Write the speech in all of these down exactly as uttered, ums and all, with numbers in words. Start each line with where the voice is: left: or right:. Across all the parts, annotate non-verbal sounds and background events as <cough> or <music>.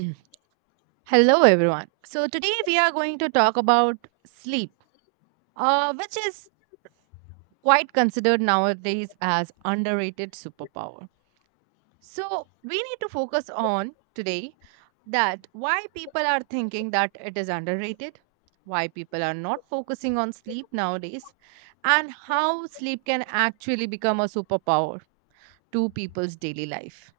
right: Mm. Hello, everyone. So, today we are going to talk about sleep, uh, which is quite considered nowadays as underrated superpower. So, we need to focus on today that why people are thinking that it is underrated, why people are not focusing on sleep nowadays, and how sleep can actually become a superpower to people's daily life.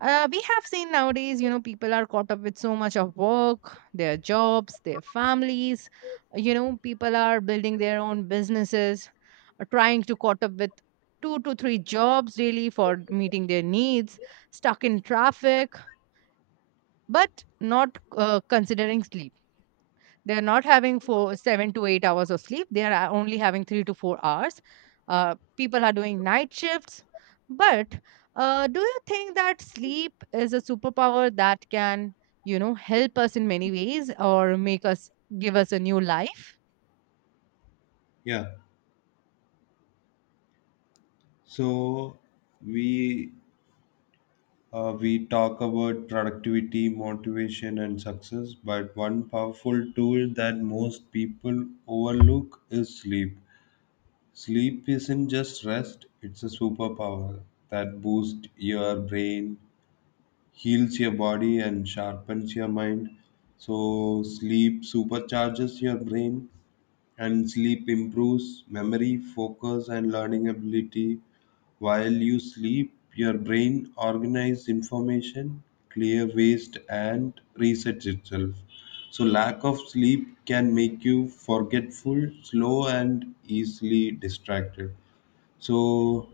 right: uh, We have seen nowadays, you know, people are caught up with so much of work, their jobs, their families. You know, people are building their own businesses, uh, trying to caught up with two to three jobs daily for meeting their needs, stuck in traffic, but not uh, considering sleep. They're not having four, seven to eight hours of sleep. They are uh, only having three to four hours. Uh, people are doing night shifts. But uh, do you think that sleep is a superpower that can, you know, help us in many ways or make us give us a new life?
left: Yeah. So we uh, we talk about productivity, motivation, and success, but one powerful tool that most people overlook is sleep. Sleep isn't just rest; it's a superpower that boosts your brain, heals your body, and sharpens your mind. So sleep supercharges your brain, and sleep improves memory, focus, and learning ability. While you sleep, your brain organizes information, clear waste, and resets itself. So lack of sleep can make you forgetful, slow, and easily distracted. So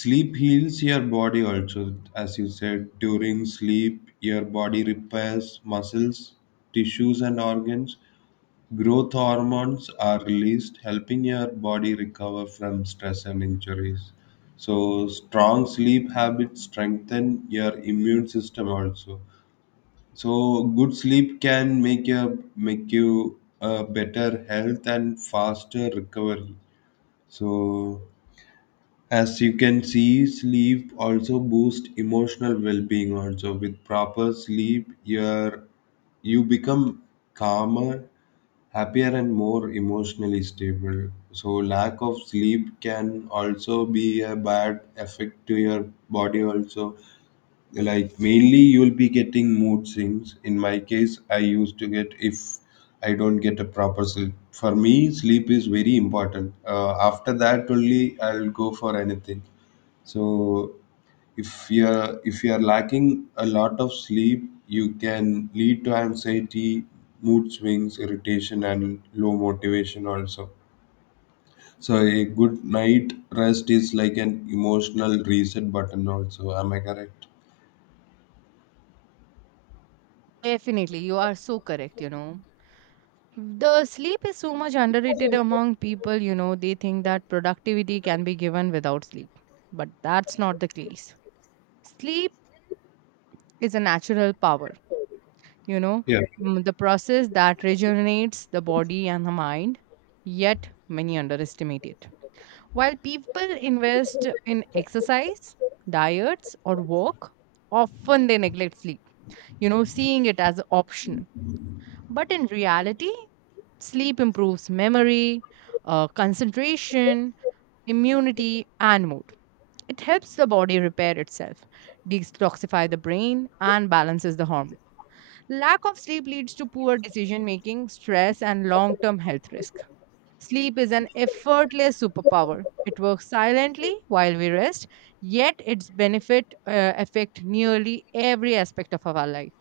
left: sleep heals your body also, as you said. During sleep, your body repairs muscles, tissues, and organs. Growth hormones are released, helping your body recover from stress and injuries. So strong sleep habits strengthen your immune system also. So good sleep can make your make you a better health and faster recovery. So, as you can see, sleep also boosts emotional well-being. Also, with proper sleep, your you become calmer, happier, and more emotionally stable. So lack of sleep can also be a bad effect to your body also. Like mainly you'll be getting mood swings. In my case, I used to get if I don't get a proper sleep. For me, sleep is very important. Uh, after that only I'll go for anything. So if you're if you're lacking a lot of sleep, you can lead to anxiety, mood swings, irritation, and low motivation also. So a good night rest is like an emotional reset button also. Am I correct?
right: Definitely, you are so correct, you know. The sleep is so much underrated among people. You know, they think that productivity can be given without sleep. But that's not the case. Sleep is a natural power, you know,
left: Yeah.
right: mm, the process that rejuvenates the body and the mind, yet many underestimate it. While people invest in exercise, diets, or work, often they neglect sleep, you know, seeing it as optional. But in reality, sleep improves memory, uh, concentration, immunity, and mood. It helps the body repair itself, detoxify the brain, and balances the hormones. Lack of sleep leads to poor decision making, stress, and long term health risk. Sleep is an effortless superpower. It works silently while we rest, yet its benefit uh, affect nearly every aspect of our life.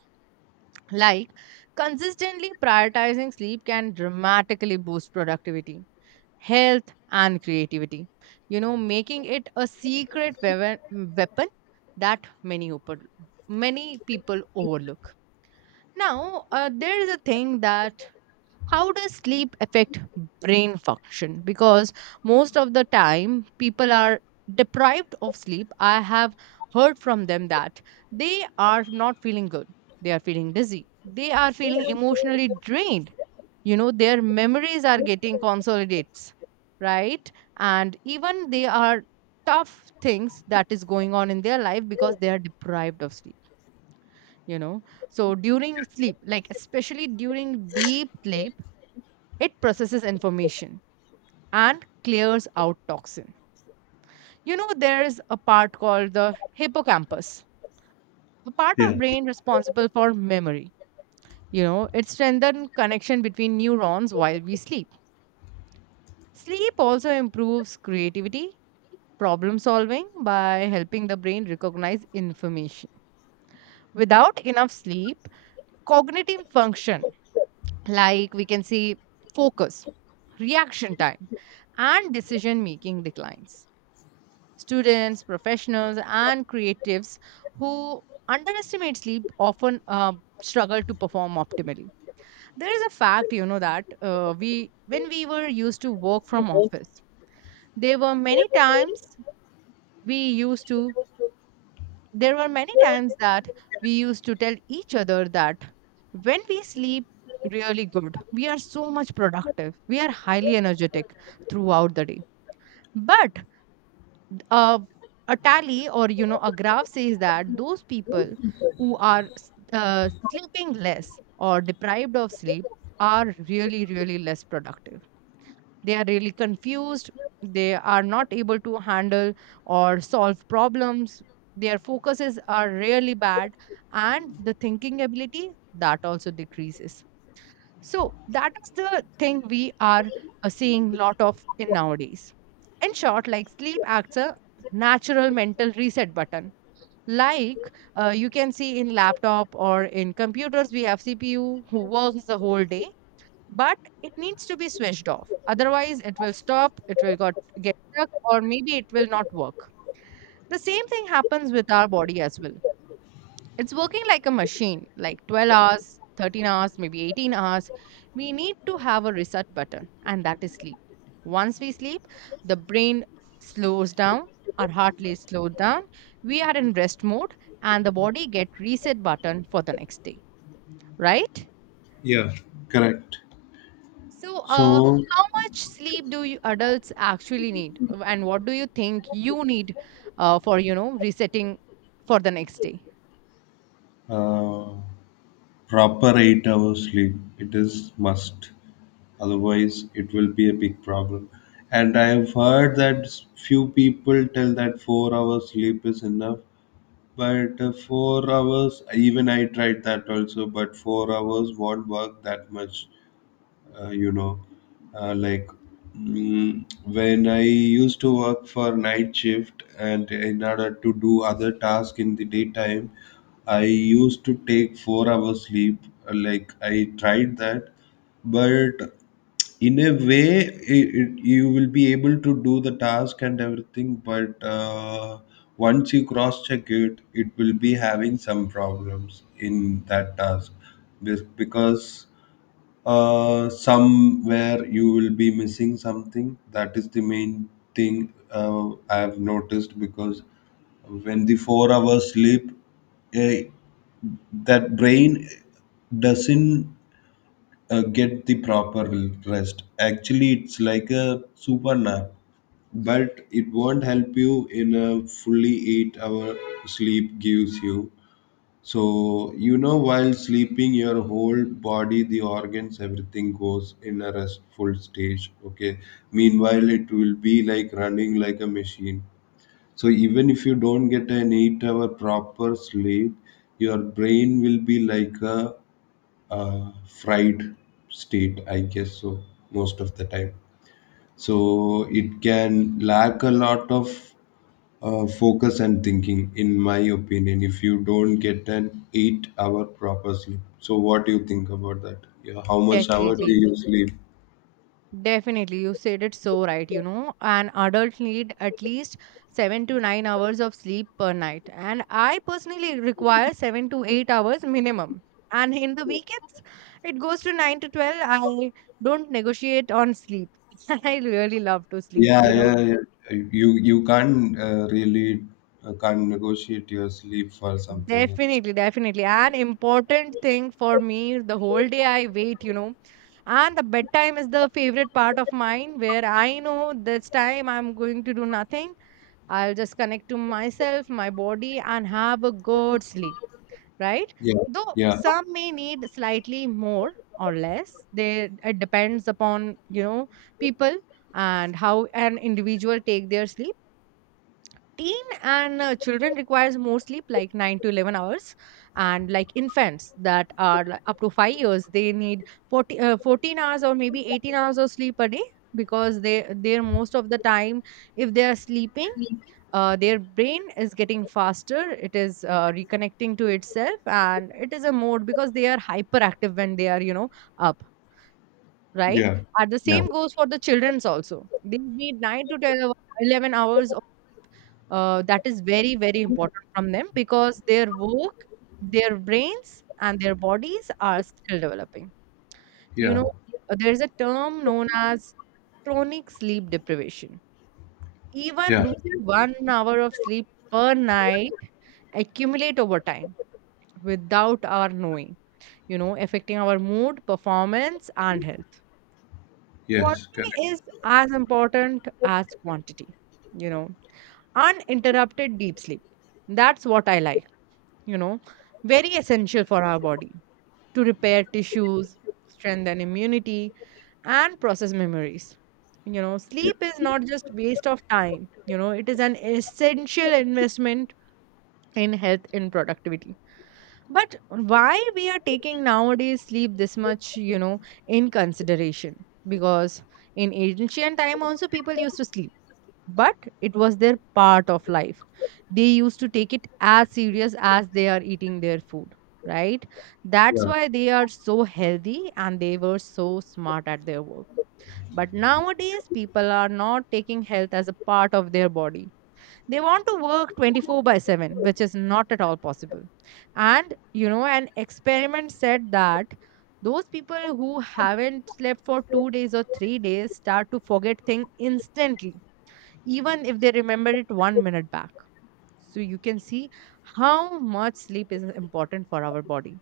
right: Like consistently prioritizing sleep can dramatically boost productivity, health, and creativity. You know, making it a secret weapon weapon that many open, many people overlook. Now, uh, there is a thing that how does sleep affect brain function? Because most of the time, people are deprived of sleep. I have heard from them that they are not feeling good. They are feeling dizzy. They are feeling emotionally drained. You know, their memories are getting consolidates, right? And even they are tough things that is going on in their life because they are deprived of sleep, you know. So during sleep, like especially during deep sleep, it processes information and clears out toxin. You know, there is a part called the hippocampus, a part of
left: Yeah,
right: brain responsible for memory. You know, it strengthens connection between neurons while we sleep. Sleep also improves creativity, problem solving, by helping the brain recognize information. Without enough sleep, cognitive function, like we can see, focus, reaction time, and decision making declines. Students, professionals, and creatives who underestimate sleep often uh, struggle to perform optimally. There is a fact, you know, that uh, we when we were used to work from office, there were many times we used to there were many times that we used to tell each other that when we sleep really good, we are so much productive, we are highly energetic throughout the day. But uh, a tally, or you know, a graph says that those people who are s- uh, sleeping less or deprived of sleep are really really less productive. They are really confused. They are not able to handle or solve problems. Their focuses are really bad, and the thinking ability that also decreases. So that is the thing we are uh, seeing lot of in nowadays. In short, like sleep acts a natural mental reset button. Like uh, you can see in laptop or in computers, we have C P U who works the whole day, but it needs to be switched off, otherwise it will stop, it will got, get stuck, or maybe it will not work. The same thing happens with our body as well. It's working like a machine, like twelve hours, thirteen hours, maybe eighteen hours. We need to have a reset button, and that is sleep. Once we sleep, the brain slows down, our heart rate slows down, we are in rest mode, and the body get reset button for the next day, right?
left: yeah, correct.
right: So, uh,
left: So
right: how much sleep do you adults actually need? Uh, and what do you think you need uh, for, you know, resetting for the next day?
left: uh, proper eight hours sleep, it is must, otherwise it will be a big problem. And I have heard that s- few people tell that four hours sleep is enough, but uh, four hours, even I tried that also, but four hours won't work that much. uh, you know uh, like mm, when I used to work for night shift and in order to do other tasks in the daytime, I used to take four hours sleep. Uh, Like I tried that, but in a way it, it, you will be able to do the task and everything, but uh, once you cross check it, it will be having some problems in that task. This- because uh, somewhere you will be missing something. That is the main thing uh, I have noticed. Because when the four hours sleep, eh, that brain doesn't uh, get the proper rest. Actually, it's like a super nap, but it won't help you in a fully eight hour sleep gives you. So, you know, while sleeping, your whole body, the organs, everything goes in a restful stage. Okay. Meanwhile, it will be like running like a machine. So even if you don't get an eight hour proper sleep, your brain will be like a uh, fried state, I guess so, most of the time. So it can lack a lot of uh, focus and thinking, in my opinion, if you don't get an eight hour proper sleep. So what do you think about that? Yeah, how much hour do
right: Definitely.
left: you sleep?
right: Definitely, you said it so right. You know, an adult need at least seven to nine hours of sleep per night, and I personally require seven to eight hours minimum. And in the weekends, it goes to nine to twelve. I don't negotiate on sleep. <laughs> I really love to sleep.
left: Yeah,
right: You know,
left: yeah, yeah. you you can't uh, really uh, can't negotiate your sleep for something else.
right: definitely, definitely, an important thing for me. The whole day I wait. You know, and the bedtime is the favorite part of mine, where I know this time I'm going to do nothing. I'll just connect to myself, my body, and have a good sleep, right?
left: Yeah,
right: Though
left: yeah,
right: some may need slightly more or less, they it depends upon, you know, people and how an individual take their sleep. Teen and uh, children requires more sleep, like nine to eleven hours, and like infants that are like, up to five years, they need forty, uh, fourteen hours or maybe eighteen hours of sleep a day, because they they're most of the time, if they are sleeping, uh, their brain is getting faster, it is uh, reconnecting to itself, and it is a mode because they are hyperactive when they are, you know, up, right?
left: yeah,
right: And the
left: yeah,
right: same goes for the children's also. They need nine to ten hour- eleven hours of, uh, that is very very important from them because their work, their brains and their bodies are still developing, you
left: yeah,
right: know. Uh, there's a term known as chronic sleep deprivation. Even
left: yeah.
right: losing one hour of sleep per night accumulate over time without our knowing, you know, affecting our mood, performance, and health. Quality
left: Yes, correct.
right: is as important as quantity, you know. Uninterrupted deep sleep. That's what I like, you know. Very essential for our body to repair tissues, strengthen immunity, and process memories. You know,
left: Yeah,
right: sleep is not just waste of time. You know, it is an essential investment in health and productivity. But why we are taking nowadays sleep this much, you know, in consideration? Because in ancient time also people used to sleep, but it was their part of life. They used to take it as serious as they are eating their food, right? That's
left: yeah,
right: why they are so healthy and they were so smart at their work. But nowadays people are not taking health as a part of their body. They want to work twenty-four by seven, which is not at all possible. And you know, an experiment said that those people who haven't slept for two days or three days start to forget things instantly, even if they remember it one minute back. So you can see how much sleep is important for our body,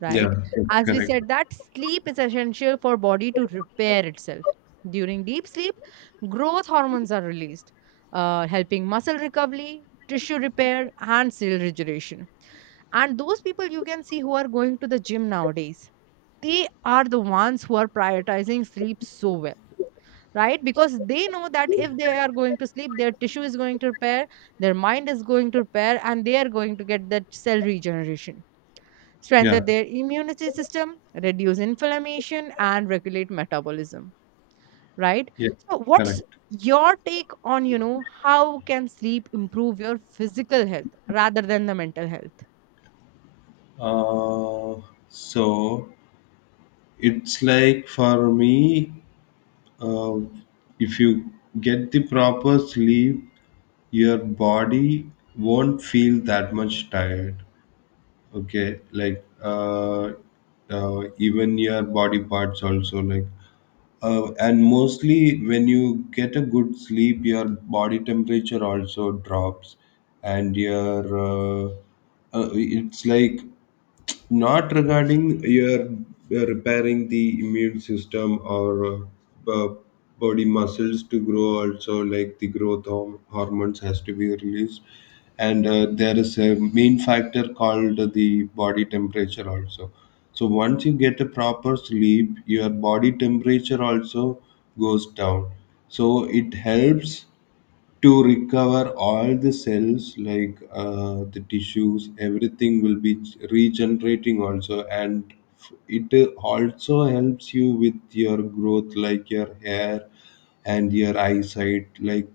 right: right?
left: yeah, yes,
right: As we
left: correct.
right: said that sleep is essential for body to repair itself. During deep sleep, growth hormones are released, uh, helping muscle recovery, tissue repair, and cell regeneration. And those people you can see who are going to the gym nowadays, they are the ones who are prioritizing sleep so well, right? Because they know that if they are going to sleep, their tissue is going to repair, their mind is going to repair, and they are going to get that cell regeneration,
left: Yeah,
right: strengthen their immunity system, reduce inflammation, and regulate metabolism. Right?
left: yeah,
right: So, what's
left: correct.
right: your take on, you know, how can sleep improve your physical health rather than the mental health?
left: Uh, so it's like for me, uh, if you get the proper sleep, your body won't feel that much tired. Okay, like uh, uh, even your body parts also, like uh, and mostly when you get a good sleep, your body temperature also drops, and your uh, uh, it's like not regarding your uh, repairing the immune system or uh, uh, body muscles to grow also, like the growth horm- hormones has to be released. And uh, there is a main factor called the body temperature also. So once you get a proper sleep, your body temperature also goes down, so it helps to recover all the cells, like uh, the tissues, everything will be regenerating also. And f- it also helps you with your growth, like your hair and your eyesight, like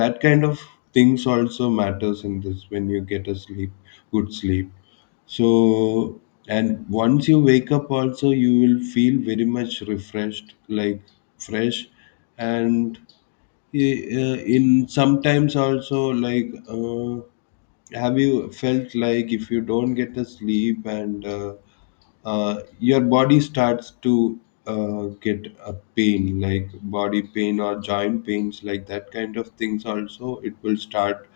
left: that kind of things also matters in this when you get a sleep, good sleep. So, and once you wake up also, you will feel very much refreshed, like fresh. And uh, in sometimes also, like uh, have you felt like if you don't get the sleep, and uh, uh, your body starts to uh, get a pain, like body pain or joint pains, like that kind of things also, it will start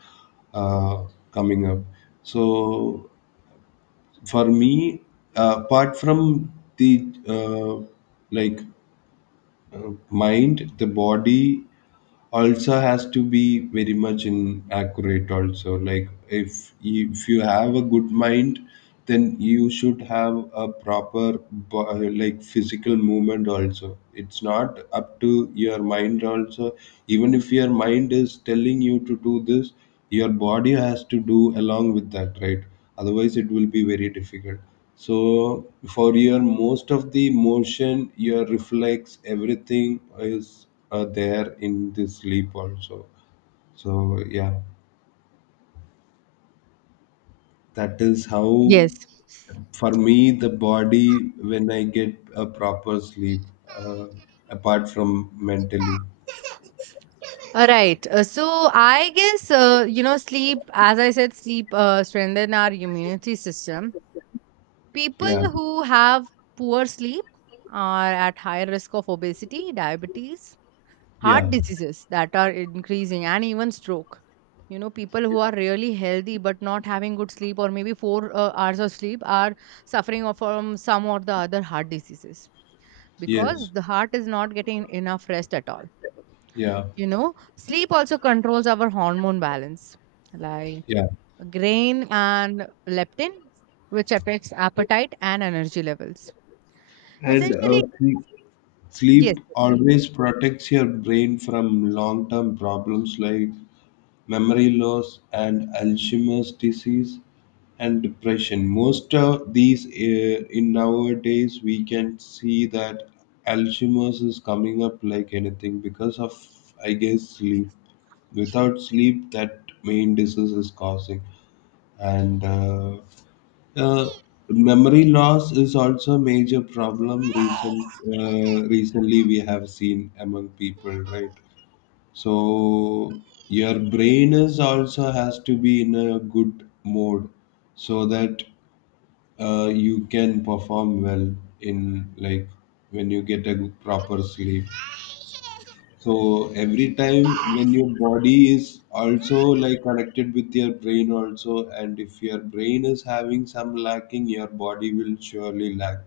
left: uh, coming up. So for me, uh, apart from the uh, like uh, mind, the body also has to be very much in accurate also. Like if you, if you have a good mind, then you should have a proper bo- uh, like physical movement also. It's not up to your mind also. Even if your mind is telling you to do this, your body has to do along with that, right? Otherwise it will be very difficult. So for your most of the motion, your reflex, everything is uh, there in the sleep also. So yeah, that is how
right: Yes.
left: for me the body when I get a proper sleep, uh, apart from mentally.
right: All right. Uh, so I guess, uh, you know, sleep. As I said, sleep uh, strengthen our immunity system.
left: Yeah,
right: People who have poor sleep are at higher risk of obesity, diabetes,
left: yeah,
right: heart diseases that are increasing, and even stroke. You know, people who
left: yeah,
right: are really healthy but not having good sleep, or maybe four uh, hours of sleep, are suffering of- from some or the other heart diseases, because
left: yes,
right: the heart is not getting enough rest at all.
left: yeah,
right: You know, sleep also controls our hormone balance, like
left: yeah.
right: grain and leptin, which affects appetite and energy levels,
left: And uh,
right: essentially.
left: sleep,
right: Yes.
left: sleep always protects your brain from long-term problems like memory loss, and Alzheimer's disease and depression. Most of these, uh, in nowadays, we can see that Alzheimer's is coming up like anything because of, I guess, sleep. Without sleep, that main disease is causing, and uh, uh, memory loss is also a major problem. Recent, uh, recently, we have seen among people, right? So your brain is also has to be in a good mode, so that uh, you can perform well in like when you get a good proper sleep. So every time when your body is also like connected with your brain also, and if your brain is having some lacking, your body will surely lack.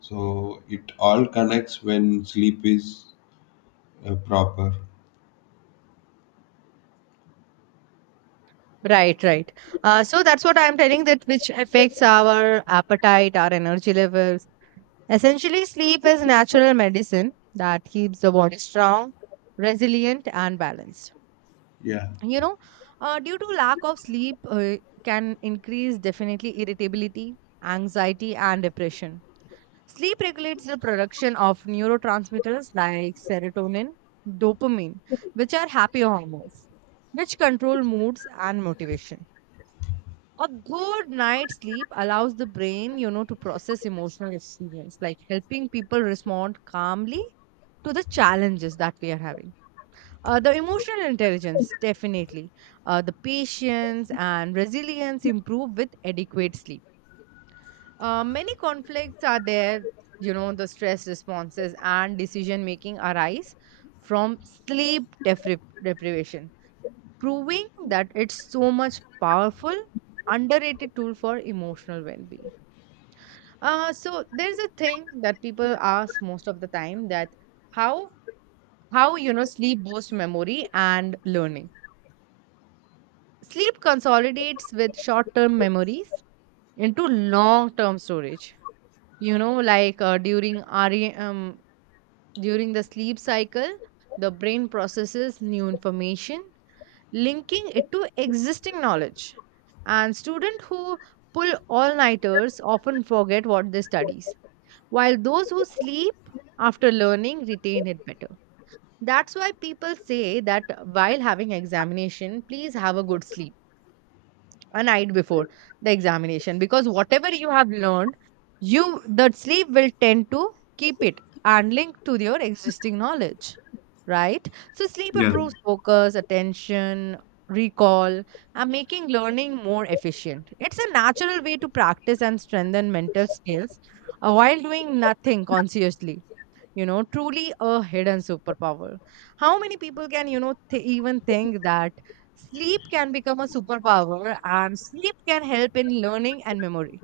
left: So it all connects when sleep is uh, proper.
right: Right, right. Uh, so that's what I'm telling, that which affects our appetite, our energy levels. Essentially, sleep is natural medicine that keeps the body strong, resilient, and balanced.
left: Yeah,
right: You know, uh, due to lack of sleep, uh, can increase definitely irritability, anxiety, and depression. Sleep regulates the production of neurotransmitters like serotonin, dopamine, which are happy hormones, which control moods and motivation. A good night's sleep allows the brain, you know, to process emotional experience, like helping people respond calmly to the challenges that we are having. Uh, the emotional intelligence, definitely. Uh, the patience and resilience improve with adequate sleep. Uh, many conflicts are there, you know, the stress responses and decision making arise from sleep depri- deprivation, proving that it's so much powerful underrated tool for emotional well-being. Uh, so there's a thing that people ask most of the time, that how how, you know, sleep boosts memory and learning. Sleep consolidates with short-term memories into long-term storage, you know, like uh, during R E M, during the sleep cycle the brain processes new information, linking it to existing knowledge. And students who pull all nighters often forget what they studies, while those who sleep after learning retain it better. That's why people say that while having examination, please have a good sleep a night before the examination, because whatever you have learned, you the sleep will tend to keep it and link to your existing knowledge, right? So sleep
left: yes,
right: improves focus, attention, recall and making learning more efficient. It's a natural way to practice and strengthen mental skills, uh, while doing nothing consciously, you know, truly a hidden superpower. How many people can, you know, th- even think that sleep can become a superpower and sleep can help in learning and memory?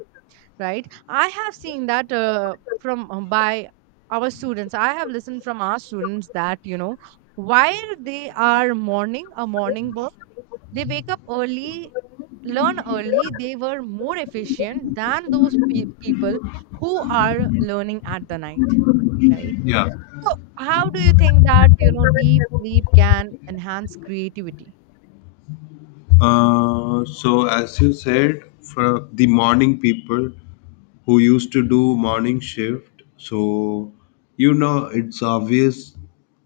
right: Right, I have seen that uh, from uh, by our students. I have listened from our students that, you know, while they are morning a morning bird, they wake up early, learn early. They were more efficient than those pe- people who are learning at the night, right?
left: yeah.
right: So, how do you think that, you know, deep sleep can enhance creativity?
left: Uh, so as you said, for the morning people who used to do morning shift, so you know it's obvious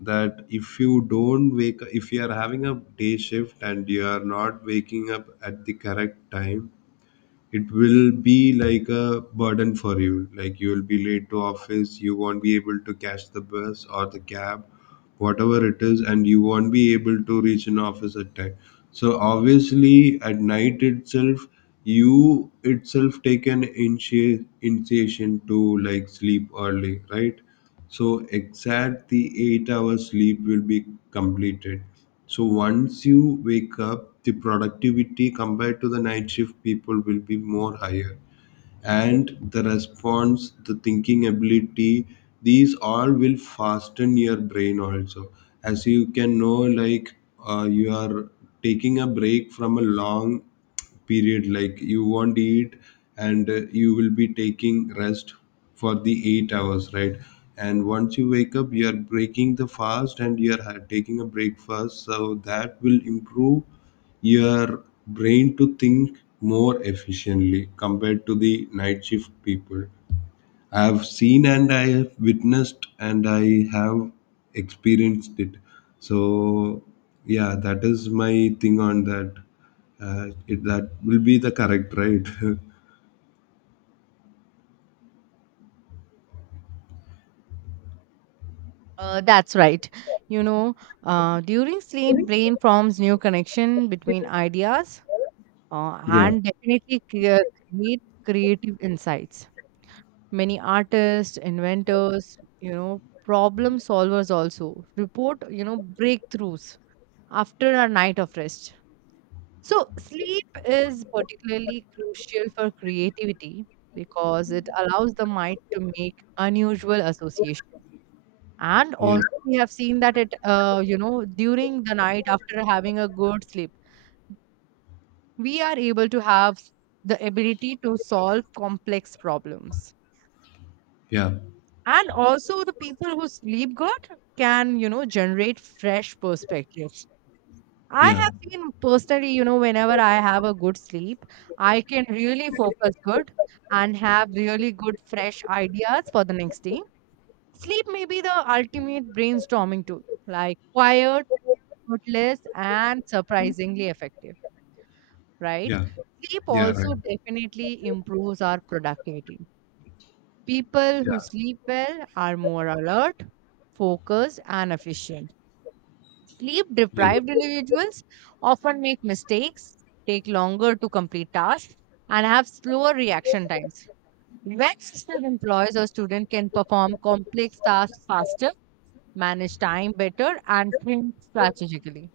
left: that if you don't wake, if you are having a day shift and you are not waking up at the correct time, it will be like a burden for you. Like you will be late to office, you won't be able to catch the bus or the cab, whatever it is, and you won't be able to reach an office at time. So obviously, at night itself, you itself take an initi- initiation to like sleep early, right? So exact the eight hours sleep will be completed. So once you wake up, the productivity compared to the night shift people will be more higher. And the response, the thinking ability, these all will fasten your brain also. As you can know, like uh, you are taking a break from a long period, like you won't eat and uh, you will be taking rest for the eight hours, right? And once you wake up, you are breaking the fast and you are ha- taking a breakfast, so that will improve your brain to think more efficiently compared to the night shift people. I have seen and I have witnessed and I have experienced it. So yeah, that is my thing on that. Uh, it, that will be the correct, right? <laughs>
right: Uh, that's right. You know, uh, during sleep, brain forms new connection between ideas, uh,
left: Yeah,
right: and definitely crea- create creative insights. Many artists, inventors, you know, problem solvers also report, you know, breakthroughs after a night of rest. So, sleep is particularly crucial for creativity because it allows the mind to make unusual associations. And
left: yeah,
right: also, we have seen that it, uh, you know, during the night after having a good sleep, we are able to have s- the ability to solve complex problems.
left: yeah,
right: And also, the people who sleep good can, you know, generate fresh perspectives. I
left: yeah,
right: have seen personally, you know, whenever I have a good sleep, I can really focus good and have really good fresh ideas for the next day. Sleep may be the ultimate brainstorming tool, like quiet, rootless, and surprisingly effective, right?
left: yeah,
right: Sleep
left: yeah, right.
right: also definitely improves our productivity. People
left: Yeah,
right: who sleep well are more alert, focused, and efficient. Sleep
left: yeah.
right: deprived individuals often make mistakes, take longer to complete tasks, and have slower reaction times. When skilled employees or students can perform complex tasks faster, manage time better, and think strategically.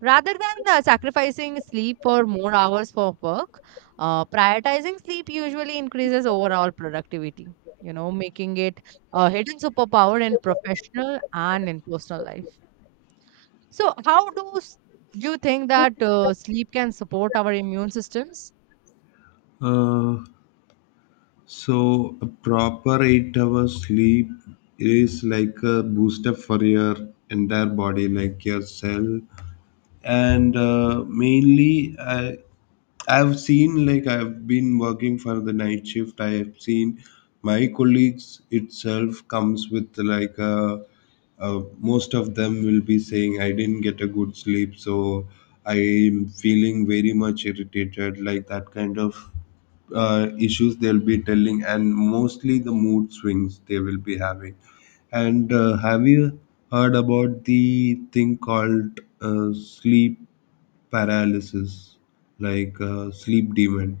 right: Rather than uh, sacrificing sleep for more hours for work, uh, prioritizing sleep usually increases overall productivity, you know, making it a hidden superpower in professional and in personal life. So, how do s- you think that uh, sleep can support our immune systems?
left: Uh, So a proper eight hours sleep is like a booster for your entire body, like your cell. And uh, mainly uh, I've seen, like I've been working for the night shift. I have seen my colleagues itself comes with like uh, uh, most of them will be saying I didn't get a good sleep, so I'm feeling very much irritated. Like that kind of uh, issues they'll be telling, and mostly the mood swings they will be having. And uh, have you heard about the thing called uh, sleep paralysis, like uh, sleep demon?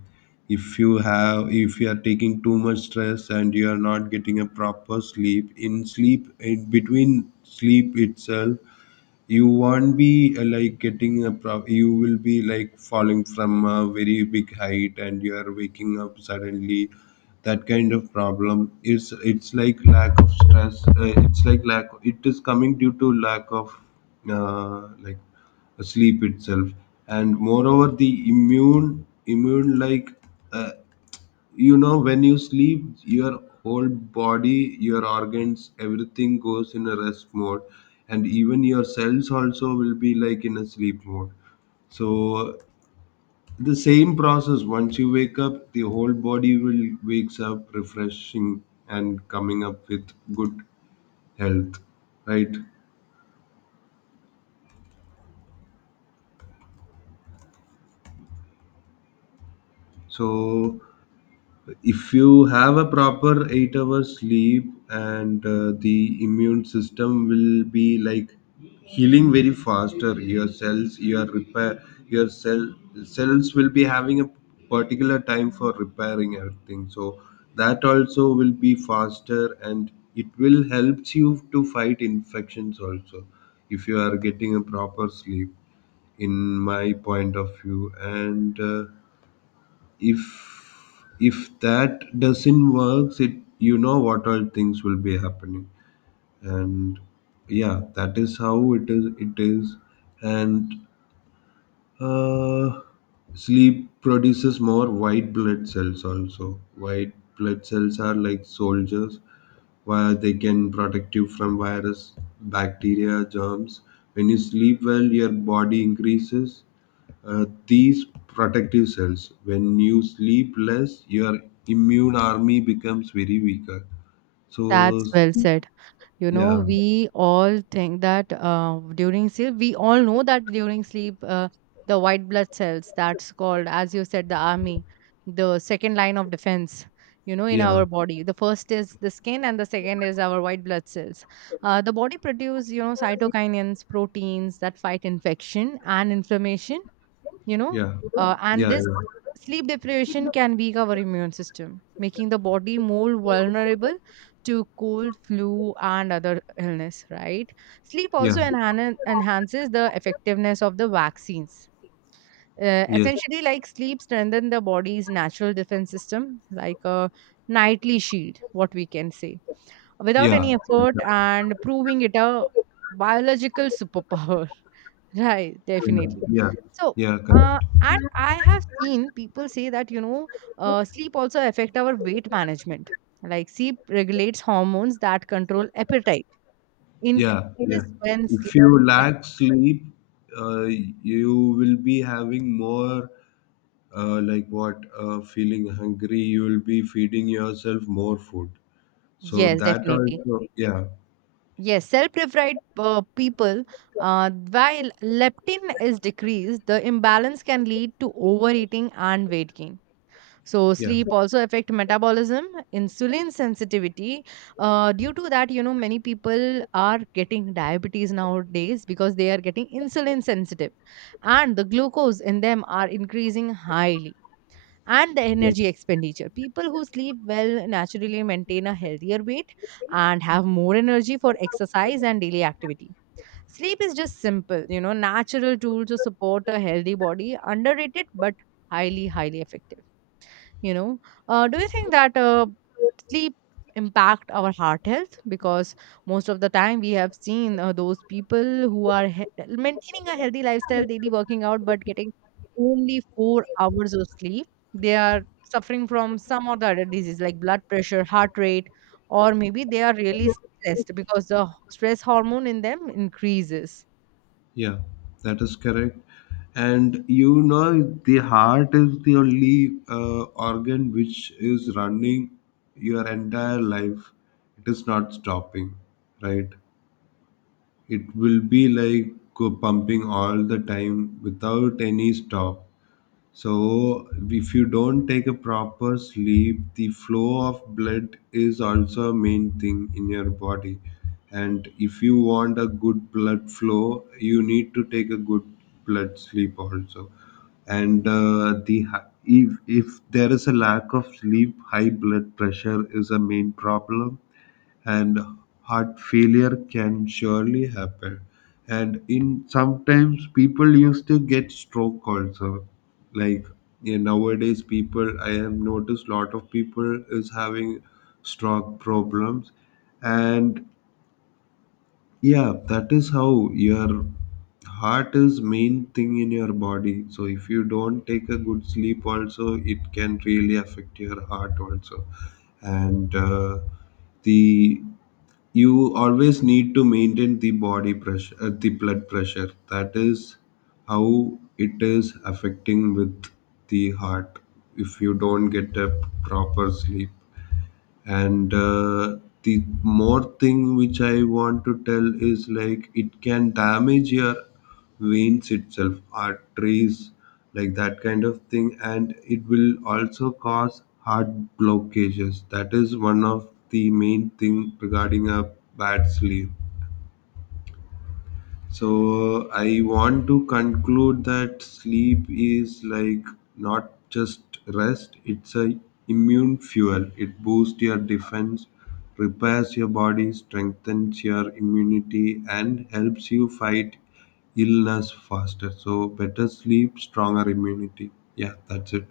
left: If you have, if you are taking too much stress and you are not getting a proper sleep, in sleep, in between sleep itself, you won't be uh, like getting a pro- you will be like falling from a very big height and you are waking up suddenly. That kind of problem is, it's like lack of stress, uh, it's like lack, it is coming due to lack of uh, like sleep itself. And moreover, the immune immune like uh, you know, when you sleep, your whole body, your organs, everything goes in a rest mode. And even your cells also will be like in a sleep mode. So the same process, once you wake up, the whole body will wakes up refreshing and coming up with good health, right? So if you have a proper eight hours sleep, and uh, the immune system will be like healing very faster. Your cells, your repair, your cell cells will be having a particular time for repairing everything, so that also will be faster, and it will helps you to fight infections also, if you are getting a proper sleep, in my point of view. And uh, if if that doesn't work, it, you know what all things will be happening. And yeah, that is how it is it is. And uh, sleep produces more white blood cells also. White blood cells are like soldiers, where they can protect you from virus, bacteria, germs. When you sleep well, your body increases uh, these protective cells. When you sleep less, your immune army becomes very weaker. So,
right: That's well said. You know,
left: yeah,
right: we all think that uh, during sleep, we all know that during sleep, uh, the white blood cells, that's called, as you said, the army, the second line of defense, you know, in
left: yeah.
right: our body. The first is the skin, and the second is our white blood cells. Uh, the body produce, you know, cytokinins, proteins that fight infection and inflammation, you know,
left: Yeah.
right: uh, and
left: Yeah.
right: this
left: Yeah.
right: sleep deprivation can weak our immune system, making the body more vulnerable to cold flu and other illness, right? Sleep
left: Yeah.
right: also enhan- enhances the effectiveness of the vaccines. Uh,
left: Yes.
right: essentially, like sleep strengthen the body's natural defense system like a nightly shield, what we can say, without
left: Yeah.
right: any effort and proving it a biological superpower. Right,
left: Yeah.
right: definitely.
left: Yeah.
right: So,
left: Yeah. Correct.
right: uh, and I have seen people say that, you know, uh, sleep also affect our weight management. Like sleep regulates hormones that control appetite,
left: Yeah,
right: increases
left: yeah.
right: when
left: If
right: sleep
left: you
right: deprived.
left: lack sleep, uh, you will be having more, uh, like what, uh, feeling hungry. You will be feeding yourself more food. So
right: Yes,
left: that
right: definitely.
left: also, yeah.
right: Yes, self-deprived uh, people, uh, while leptin is decreased, the imbalance can lead to overeating and weight gain. So
left: Yeah.
right: sleep also affect metabolism, insulin sensitivity. Uh, due to that, you know, many people are getting diabetes nowadays because they are getting insulin sensitive and the glucose in them are increasing highly. And the
left: Yeah,
right: energy expenditure, people who sleep well naturally maintain a healthier weight and have more energy for exercise and daily activity. Sleep is just simple, you know, natural tool to support a healthy body, underrated but highly highly effective, you know. Uh, do you think that uh, sleep impact our heart health? Because most of the time we have seen uh, those people who are he- maintaining a healthy lifestyle, daily working out, but getting only four hours of sleep, they are suffering from some or the other disease like blood pressure, heart rate, or maybe they are really stressed because the h- stress hormone in them increases.
left: yeah, that is correct. And you know, the heart is the only uh, organ which is running your entire life. It is not stopping, right? It will be like uh, pumping all the time without any stop. So if you don't take a proper sleep, the flow of blood is also a main thing in your body. And if you want a good blood flow, you need to take a good blood sleep also. And uh, the hi- if if there is a lack of sleep, high blood pressure is a main problem. And heart failure can surely happen. And in sometimes people used to get stroke also. Like yeah, nowadays people, I have noticed lot of people is having stroke problems. And yeah, that is how your heart is main thing in your body. So if you don't take a good sleep also, it can really affect your heart also. And uh, the you always need to maintain the body pressure, uh, the blood pressure. That is how it is affecting with the heart, if you don't get a proper sleep. And uh, the more thing which I want to tell is like it can damage your veins itself, arteries, like that kind of thing, and it will also cause heart blockages. That is one of the main thing regarding a bad sleep. So I want to conclude that sleep is like not just rest, it's a immune fuel. It boosts your defense, repairs your body, strengthens your immunity, and helps you fight illness faster. So better sleep, stronger immunity. Yeah, that's it.